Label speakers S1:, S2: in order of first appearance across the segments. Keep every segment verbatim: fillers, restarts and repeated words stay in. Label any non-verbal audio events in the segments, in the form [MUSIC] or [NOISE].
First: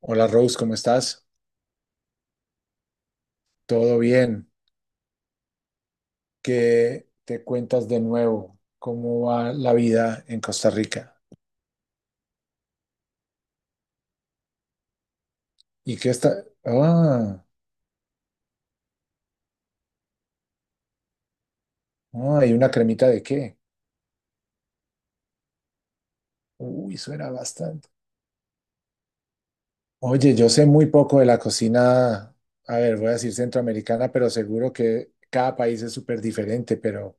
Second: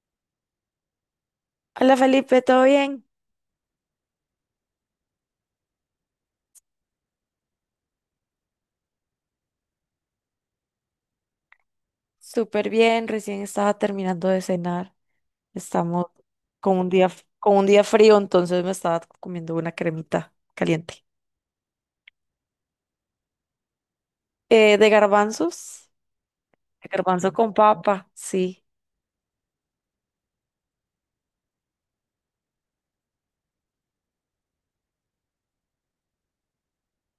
S1: Hola Rose, ¿cómo estás?
S2: Hola Felipe, ¿todo bien?
S1: ¿Todo bien? ¿Qué te cuentas de nuevo? ¿Cómo va la vida en Costa Rica?
S2: Súper bien, recién estaba terminando de cenar.
S1: ¿Y
S2: Estamos
S1: qué está?
S2: con un día, f-
S1: Ah,
S2: con un día frío, entonces me estaba comiendo una cremita caliente.
S1: ah, ¿y una cremita de qué?
S2: Eh, de garbanzos, de
S1: Uy, suena
S2: garbanzo con
S1: bastante.
S2: papa, sí.
S1: Oye, yo sé muy poco de la cocina, a ver, voy a decir centroamericana, pero seguro que cada país es súper diferente, pero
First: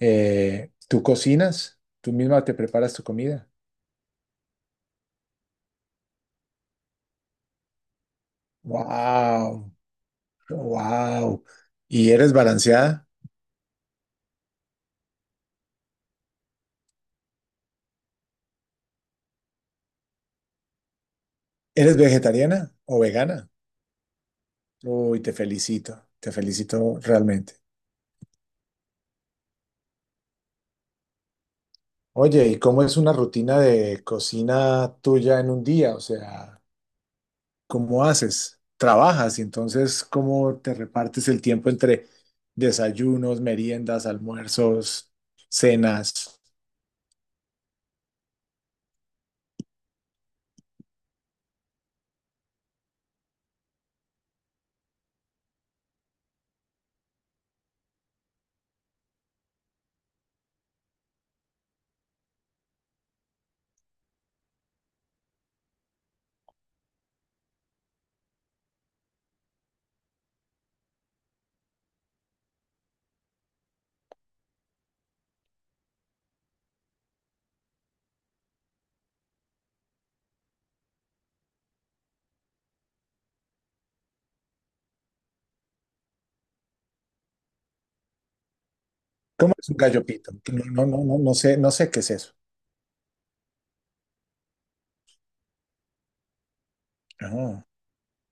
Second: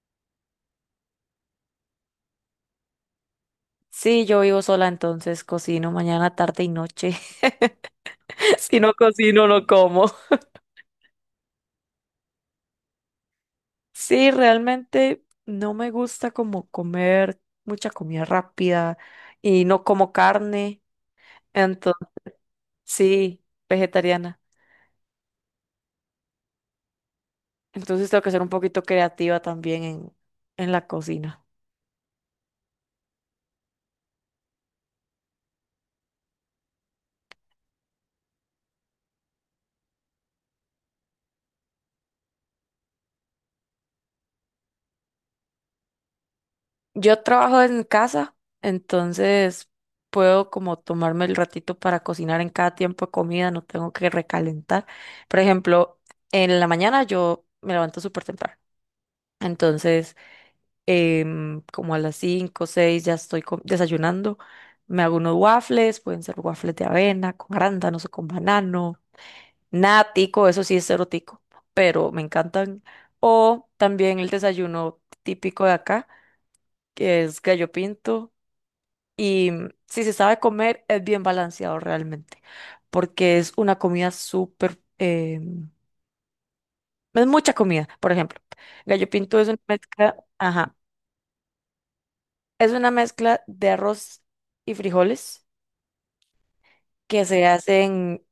S1: eh, ¿tú cocinas? ¿Tú misma te preparas tu comida?
S2: Sí, yo vivo sola, entonces cocino mañana, tarde y noche. [LAUGHS] Si no cocino, no
S1: Wow,
S2: como.
S1: wow. ¿Y eres balanceada?
S2: Sí, realmente no me gusta como comer mucha comida rápida y no como carne,
S1: ¿Eres
S2: entonces
S1: vegetariana o
S2: sí,
S1: vegana?
S2: vegetariana.
S1: Uy, te felicito, te felicito realmente.
S2: Entonces tengo que ser un poquito creativa también en, en la cocina.
S1: Oye, ¿y cómo es una rutina de cocina tuya en un día? O sea, ¿cómo haces? ¿Trabajas? Y entonces, ¿cómo te repartes el tiempo entre desayunos, meriendas, almuerzos, cenas?
S2: Yo trabajo en casa, entonces puedo como tomarme el ratito para cocinar en cada tiempo de comida, no tengo que recalentar. Por ejemplo, en la mañana yo me levanto súper temprano. Entonces, em, como a las cinco, o seis ya estoy co- desayunando. Me hago unos waffles, pueden ser waffles de avena, con arándanos o con banano. Nada tico, eso sí es cero tico, pero me encantan. O también el desayuno típico de acá, que es gallo pinto. Y mm, si se sabe comer, es bien balanceado realmente, porque es una comida súper, eh, es mucha comida. Por ejemplo, gallo pinto es
S1: ¿Cómo
S2: una
S1: es un
S2: mezcla,
S1: gallopito?
S2: ajá,
S1: No, no, no, no, no sé, no sé qué es eso.
S2: es una mezcla de arroz y frijoles que se
S1: Ah,
S2: hacen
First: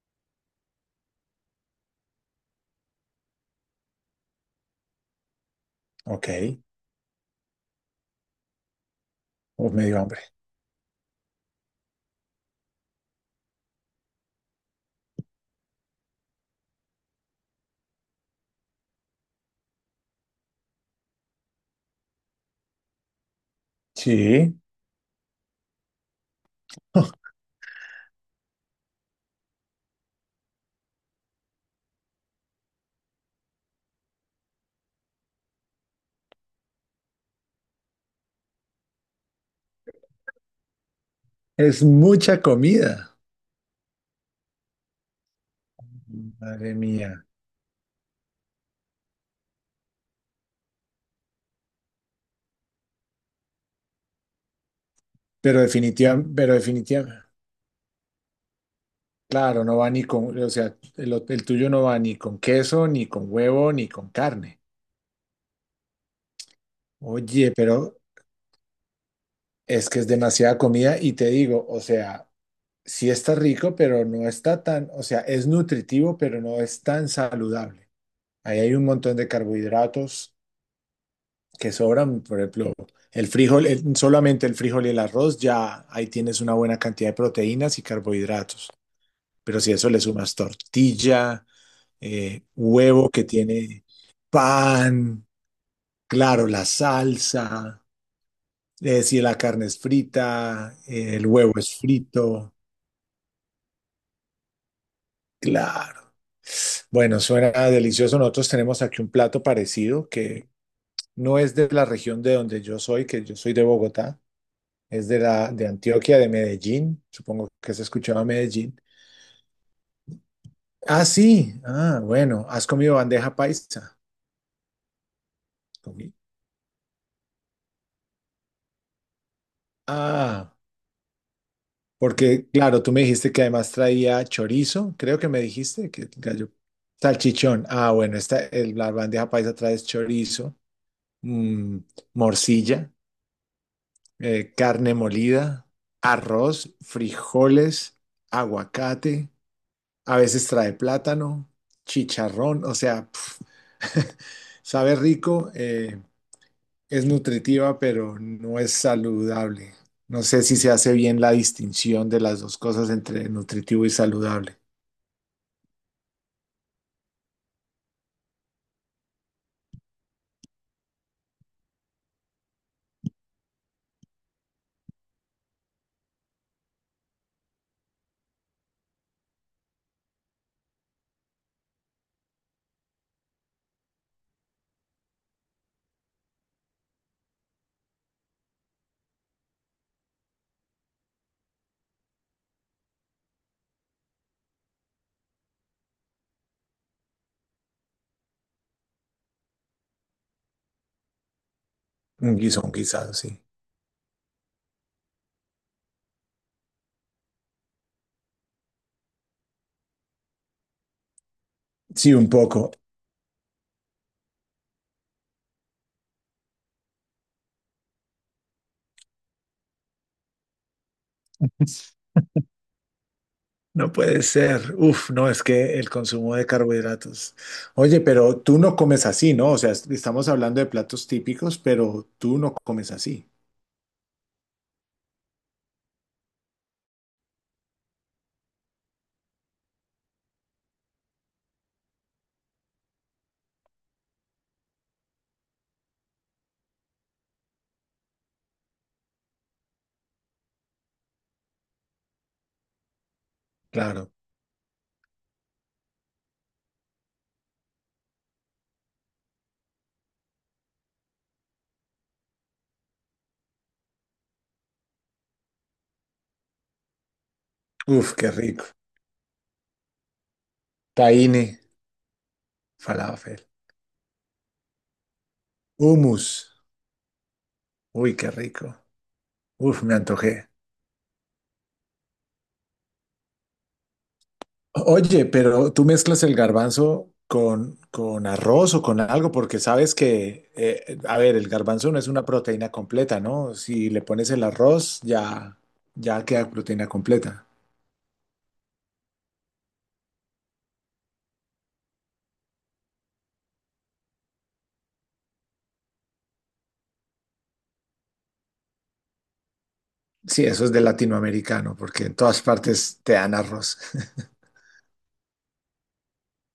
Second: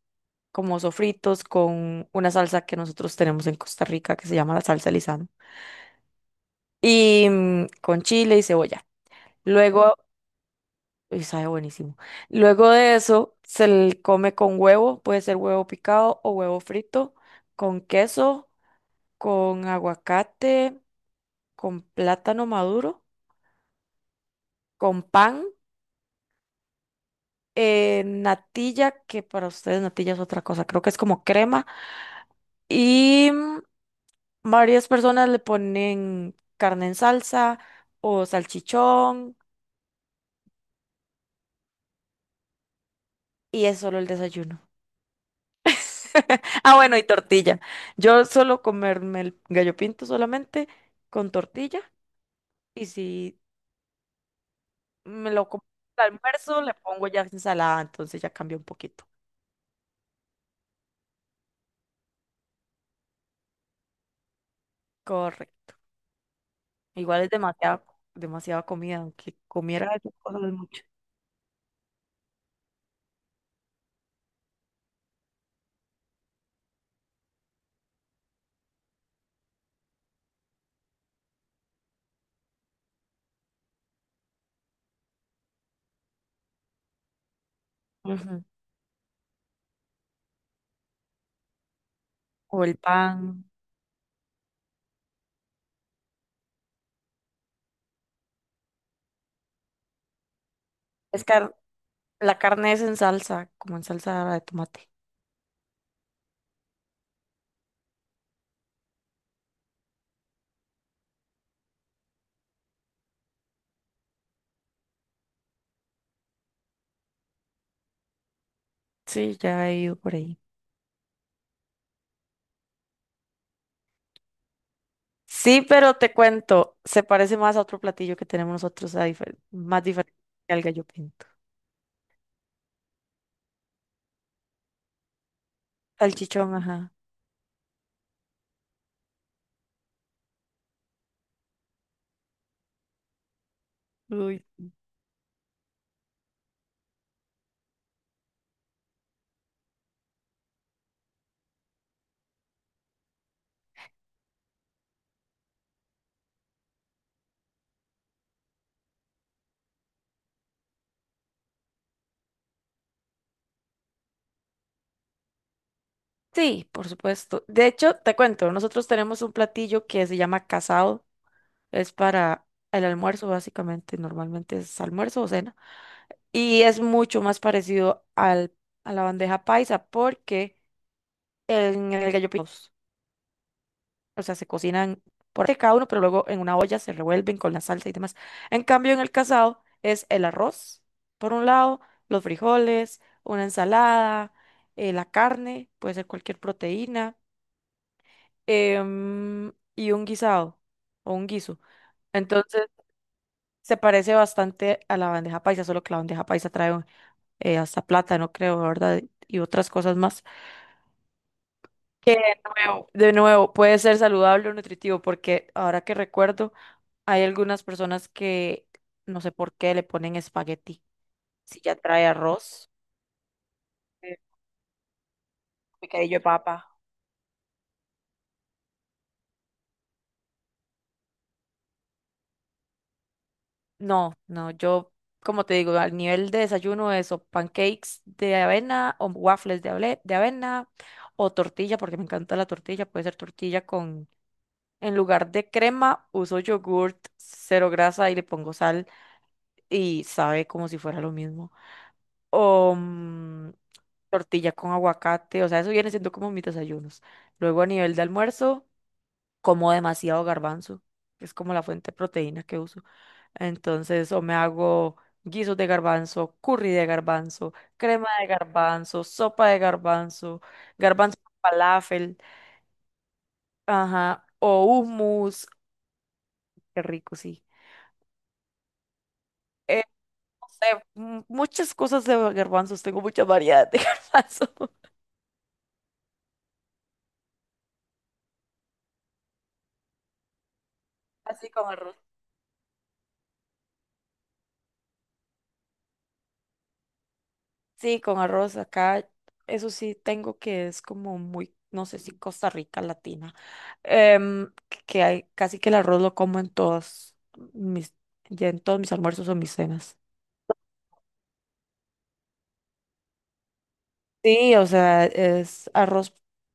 S2: como sofritos con una salsa que nosotros tenemos en Costa Rica que se llama la salsa Lizano.
S1: ok.
S2: Y mm, con chile y cebolla.
S1: Oh, me
S2: Luego,
S1: dio hambre.
S2: y sabe buenísimo. Luego de eso, se le come con huevo, puede ser huevo picado o huevo frito, con queso, con aguacate, con plátano maduro,
S1: Sí,
S2: con pan, eh, natilla, que para ustedes natilla es otra cosa, creo que es como crema, y mm, varias personas le ponen carne en salsa o salchichón,
S1: es mucha comida.
S2: y es solo el desayuno. [LAUGHS]
S1: Madre
S2: Ah, bueno, y
S1: mía.
S2: tortilla. Yo suelo comerme el gallo pinto solamente con tortilla, y si me lo
S1: Pero
S2: como al
S1: definitiva, pero
S2: almuerzo le pongo ya
S1: definitiva.
S2: ensalada, entonces ya cambia un poquito.
S1: Claro, no va ni con, o sea, el, o- el tuyo no va ni con queso, ni con huevo, ni con carne.
S2: Correcto. Igual es
S1: Oye,
S2: demasiada,
S1: pero
S2: demasiada comida, aunque
S1: es
S2: comiera
S1: que es
S2: esas cosas es
S1: demasiada
S2: mucho.
S1: comida y te digo, o sea, sí está rico, pero no está tan, o sea, es nutritivo, pero no es tan saludable. Ahí hay un montón de carbohidratos que sobran, por ejemplo, el frijol, el- solamente el frijol y el arroz, ya ahí tienes una buena cantidad de proteínas y
S2: Ujú.
S1: carbohidratos. Pero si a eso le sumas tortilla, eh,
S2: O el
S1: huevo que
S2: pan.
S1: tiene pan, claro, la salsa, eh, si la carne es frita, eh,
S2: Es
S1: el huevo
S2: car-
S1: es
S2: la
S1: frito,
S2: carne es en salsa, como en salsa de tomate.
S1: claro. Bueno, suena delicioso. Nosotros tenemos aquí un plato parecido que no es de la región de donde yo soy, que yo soy de Bogotá, es de la de Antioquia, de Medellín. Supongo que se escuchaba Medellín.
S2: Sí, ya he ido por ahí.
S1: Ah, sí. Ah, bueno, ¿has comido bandeja paisa?
S2: Sí, pero te
S1: Comí.
S2: cuento, se parece más a otro platillo que tenemos nosotros a difer- más diferente
S1: Ah.
S2: al gallo pinto.
S1: Porque, claro, tú me dijiste que además traía chorizo, creo que me dijiste que el gallo
S2: Salchichón, ajá.
S1: salchichón. Ah, bueno, esta, el- la bandeja paisa trae chorizo, mm, morcilla,
S2: Uy.
S1: eh, carne molida, arroz, frijoles, aguacate, a veces trae plátano, chicharrón, o sea, pf, [LAUGHS] sabe rico. Eh, es nutritiva, pero no es saludable. No sé si se hace bien la distinción de las dos cosas entre nutritivo y saludable.
S2: Sí, por supuesto. De hecho, te cuento, nosotros tenemos un platillo que se llama casado. Es para el almuerzo, básicamente. Normalmente es almuerzo o cena. Y es mucho más parecido al, a la bandeja paisa, porque en el gallo pinto, o sea, se cocinan por aparte cada uno, pero luego en una olla se revuelven con la salsa y demás. En cambio, en el casado es el arroz, por un lado, los frijoles, una ensalada, eh, la carne, puede ser cualquier proteína, em, y un guisado o un guiso.
S1: Un guiso,
S2: Entonces,
S1: un guisado, sí.
S2: se parece bastante a la bandeja paisa, solo que la bandeja paisa trae un- eh, hasta plátano, creo, ¿verdad? Y otras cosas más. Que
S1: Sí, un
S2: de
S1: poco.
S2: nuevo, de nuevo, puede ser saludable o nutritivo, porque ahora que recuerdo, hay algunas personas que no sé por qué le ponen espagueti. Si ya
S1: [LAUGHS]
S2: trae arroz,
S1: No
S2: eh,
S1: puede ser. Uf, no, es que el
S2: picadillo de
S1: consumo de
S2: papa.
S1: carbohidratos. Oye, pero tú no comes así, ¿no? O sea, est- estamos hablando de platos típicos, pero tú no comes así.
S2: No, no, yo, como te digo, al nivel de desayuno, eso, pancakes de avena o waffles de, able- de avena o tortilla, porque me encanta la tortilla, puede ser tortilla con, en lugar de crema, uso yogurt, cero grasa y le pongo sal y sabe como si fuera lo mismo. O mm,
S1: Claro.
S2: tortilla con aguacate, o sea, eso viene siendo como mis desayunos. Luego a nivel de almuerzo como demasiado garbanzo, que es como la fuente de proteína que uso. Entonces, o me hago guisos de garbanzo, curry de garbanzo, crema
S1: Uf,
S2: de
S1: qué rico.
S2: garbanzo, sopa de garbanzo, garbanzo con
S1: Tahine,
S2: falafel,
S1: falafel,
S2: ajá, o hummus,
S1: hummus.
S2: qué rico, sí.
S1: Uy, qué rico.
S2: Eh,
S1: Uf, me
S2: no
S1: antojé.
S2: sé, m- muchas cosas de garbanzos, tengo mucha variedad de [LAUGHS] garbanzo.
S1: Oye, pero tú mezclas el garbanzo con, con arroz o con algo, porque sabes que, eh, a ver,
S2: Así
S1: el
S2: con
S1: garbanzo
S2: arroz.
S1: no es una proteína completa, ¿no? Si le pones el arroz, ya, ya queda proteína completa.
S2: Sí, con arroz acá, eso sí tengo que es como muy, no sé si Costa Rica latina, em, que hay casi que el arroz lo como en todos mis, ya en todos mis almuerzos o mis cenas.
S1: Sí, eso es de latinoamericano, porque en todas partes te dan arroz. [LAUGHS]
S2: Sí, o sea, es arroz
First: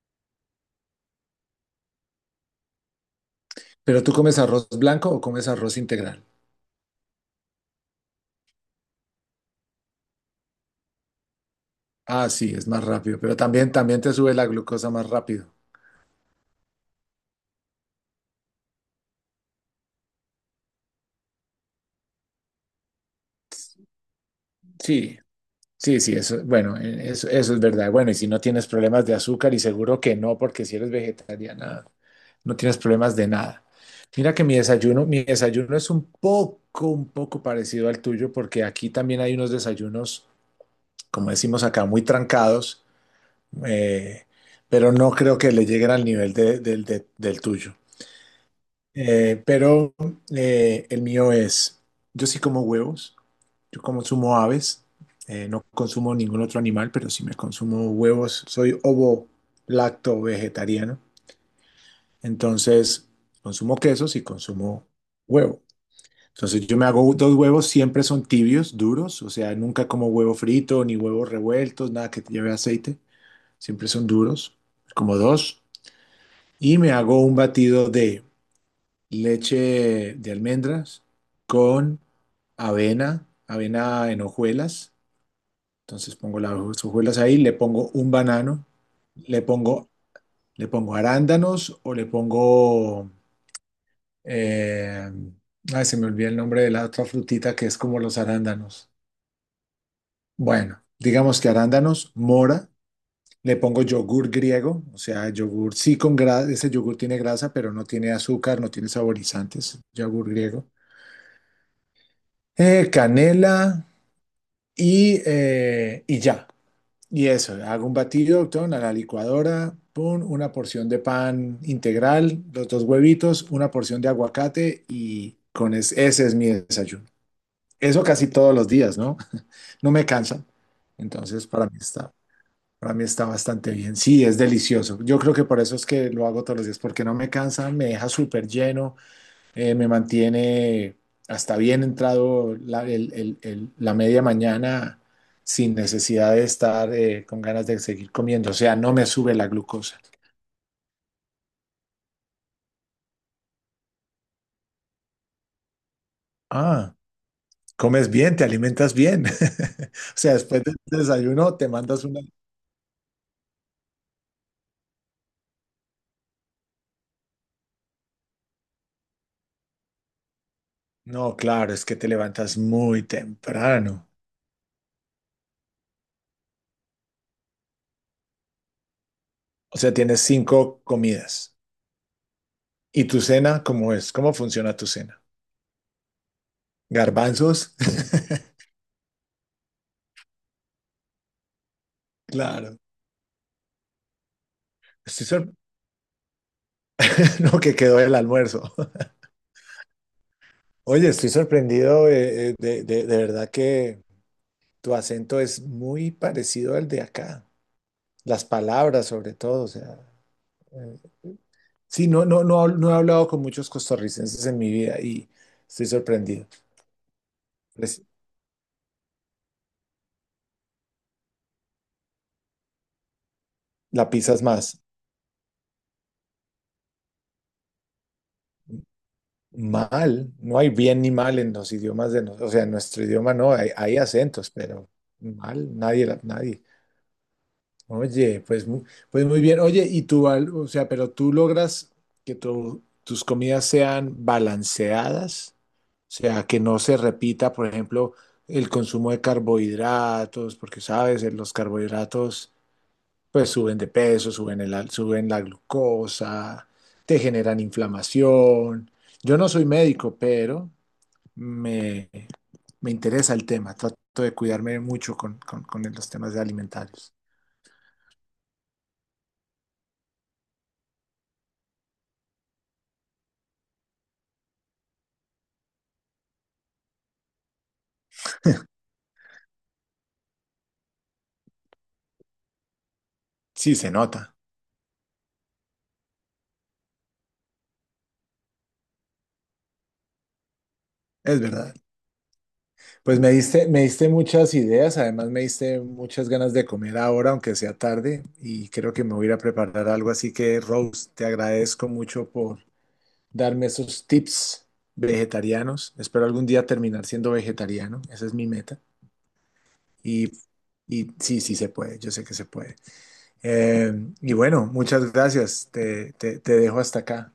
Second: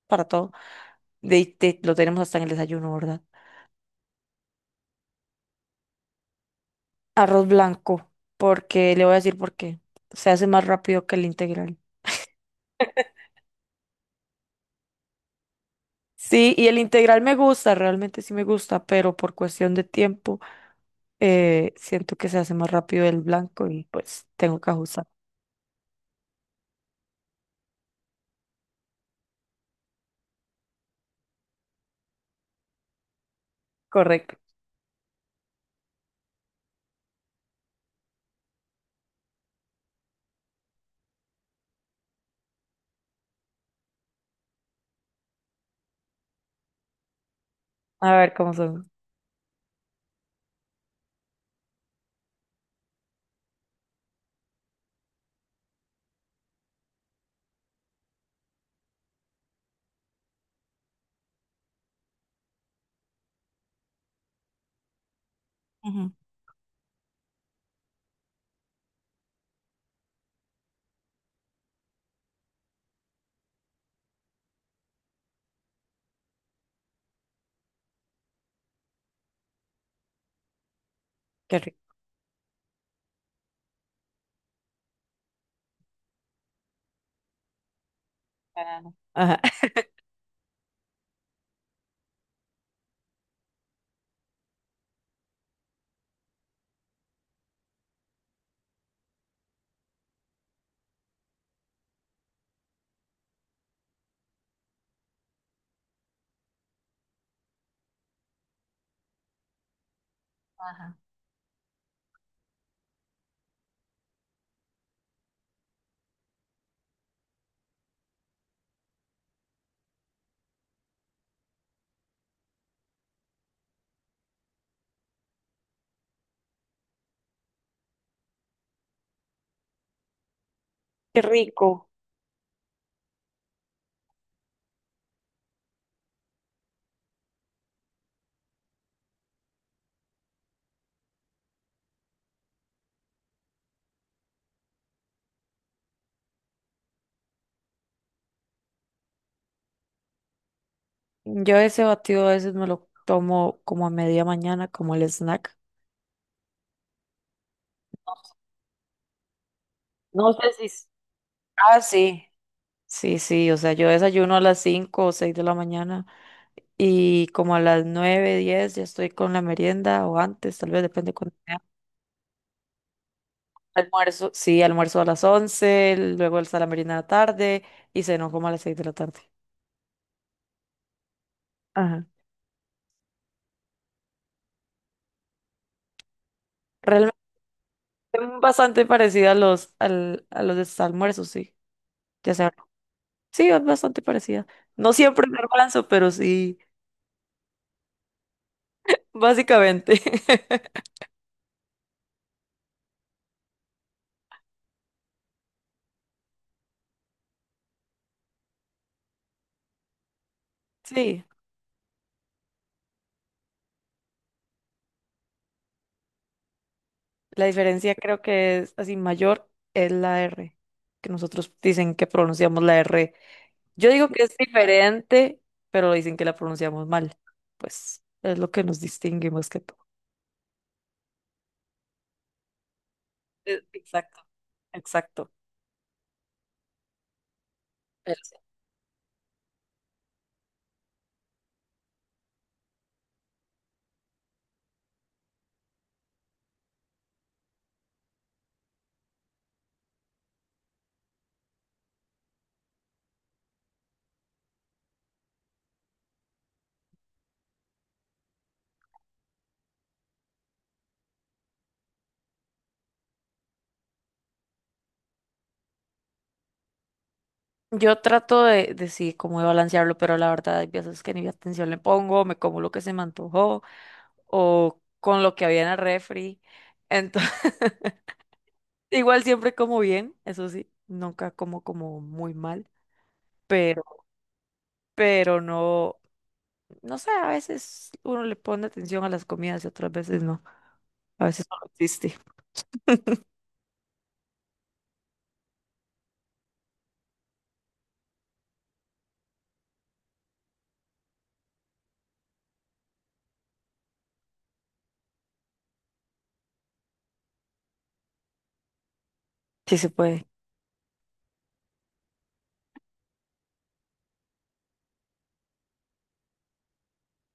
S2: para todo. De, de- lo tenemos hasta en el desayuno, ¿verdad?
S1: ¿Pero tú comes arroz blanco o comes arroz integral?
S2: Arroz blanco, porque le voy a decir por qué. Se hace más rápido que el integral.
S1: Ah, sí, es más rápido, pero también, también te sube la glucosa más rápido.
S2: Sí, y el integral me gusta, realmente sí me gusta, pero por cuestión de tiempo, eh, siento que se hace más rápido el blanco y pues tengo que ajustar.
S1: Sí, sí, sí, eso, bueno, eh, eso, eso es verdad. Bueno, y si no tienes problemas de azúcar, y seguro que no, porque si eres vegetariana, no tienes problemas de nada. Mira
S2: Correcto.
S1: que mi desayuno, mi desayuno es un poco, un poco parecido al tuyo, porque aquí también hay unos desayunos, como decimos acá, muy trancados, eh, pero no creo que le lleguen al nivel de- del de- del tuyo.
S2: A ver cómo son.
S1: Eh, pero eh, el mío es, yo sí como huevos. Yo como consumo aves, eh, no consumo ningún otro animal, pero sí me consumo huevos. Soy ovo lacto vegetariano. Entonces, consumo quesos y consumo huevo.
S2: Ujú.
S1: Entonces, yo me hago dos huevos, siempre son tibios, duros. O sea, nunca como huevo frito ni huevos revueltos, nada que lleve aceite. Siempre son duros, como dos. Y me hago un batido de leche de almendras
S2: Qué rico.
S1: con avena, avena en hojuelas. Entonces pongo las hojuelas ahí, le pongo un banano,
S2: Banano. Ajá.
S1: le pongo, le pongo arándanos o le pongo, eh, ay, se me olvida el nombre de la otra frutita que es como los arándanos. Bueno, digamos que arándanos, mora, le pongo yogur griego, o sea, yogur sí con grasa, ese yogur tiene grasa, pero no tiene azúcar, no tiene saborizantes, yogur griego,
S2: Ajá.
S1: Eh, canela y, eh, y ya. Y eso, hago un batido, doctor, a la licuadora, pum, una porción de pan integral, los dos huevitos, una porción de aguacate y con es- ese es mi desayuno. Eso casi todos los días, ¿no? [LAUGHS] No me cansa.
S2: [LAUGHS] Qué
S1: Entonces, para mí
S2: rico.
S1: está, para mí está bastante bien. Sí, es delicioso. Yo creo que por eso es que lo hago todos los días, porque no me cansa, me deja súper lleno eh, me mantiene hasta bien entrado la, el- el- el- la media mañana sin necesidad de estar eh, con ganas de seguir comiendo. O sea, no me sube la glucosa.
S2: Yo ese batido a veces me lo tomo como a media mañana, como el snack.
S1: Ah, comes bien, te alimentas bien. [LAUGHS] O
S2: No
S1: sea,
S2: sé
S1: después
S2: si.
S1: del
S2: s-
S1: desayuno te
S2: Ah,
S1: mandas una...
S2: sí. Sí, sí, o sea, yo desayuno a las cinco o seis de la mañana y como a las nueve, diez ya estoy con la merienda o antes, tal vez depende
S1: No,
S2: cuándo sea.
S1: claro, es que te levantas muy temprano.
S2: Almuerzo, sí, almuerzo a las once, luego está la merienda de la tarde y cenó como a las seis de la tarde.
S1: O sea, tienes cinco comidas.
S2: Ajá.
S1: ¿Y tu cena cómo es? ¿Cómo funciona tu cena?
S2: Realmente
S1: ¿Garbanzos? [LAUGHS]
S2: bastante parecida a los, al- a los de sus almuerzos, sí. Ya sabes.
S1: Claro.
S2: Sí, es bastante parecida. No siempre
S1: Estoy
S2: me
S1: sor-
S2: alcanzo, pero sí,
S1: [LAUGHS] lo que quedó el almuerzo.
S2: básicamente. [LAUGHS]
S1: Oye, estoy sorprendido eh, eh, de, de- de verdad que tu acento es muy parecido al de acá. Las palabras, sobre todo. O sea, eh,
S2: Sí.
S1: sí, no, no, no, no he hablado con muchos costarricenses en mi vida y estoy sorprendido.
S2: La diferencia
S1: Pues,
S2: creo que es así mayor es la R, que nosotros dicen que pronunciamos la R. Yo digo
S1: la
S2: que es
S1: pisas más
S2: diferente, pero dicen que la pronunciamos mal. Pues es lo que nos distingue más que todo.
S1: mal. No hay bien ni mal en los idiomas de nosotros. O sea, en nuestro idioma no,
S2: Eh,
S1: hay, hay
S2: Exacto,
S1: acentos, pero
S2: exacto.
S1: mal, nadie, la- nadie.
S2: Pero sí.
S1: Oye, pues, mu- pues muy bien. Oye, y tú, Val, o sea, pero tú logras que tu- tus comidas sean balanceadas, o sea, que no se repita, por ejemplo, el consumo de carbohidratos, porque sabes, eh, los carbohidratos pues suben de peso, suben el, al- suben la glucosa, te generan inflamación. Yo no soy médico, pero me, me interesa el tema. Trato de cuidarme mucho con, con, con los temas de alimentarios.
S2: Yo trato de, de sí, como de balancearlo, pero la verdad hay veces que ni atención le pongo, me como lo que se me antojó o con lo que había en el refri. Entonces, [LAUGHS] igual siempre como bien, eso sí, nunca como como muy mal.
S1: Sí, se nota,
S2: Pero no, no sé, a veces uno le pone atención a las comidas y otras veces no. A
S1: es
S2: veces solo
S1: verdad.
S2: existe.
S1: Pues me diste, me diste muchas ideas, además me diste muchas ganas de comer ahora, aunque sea tarde, y creo que me voy a ir a preparar algo, así que Rose, te agradezco mucho por darme esos tips vegetarianos. Espero algún día terminar siendo vegetariano, esa es mi meta.
S2: Sí se puede.
S1: Y, y sí, sí se puede, yo sé que se puede. Eh, y bueno, muchas gracias, te, te te dejo hasta acá.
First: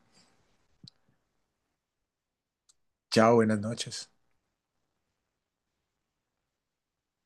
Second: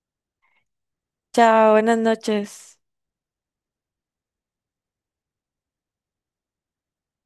S2: Chao, buenas noches.
S1: Chao, buenas noches.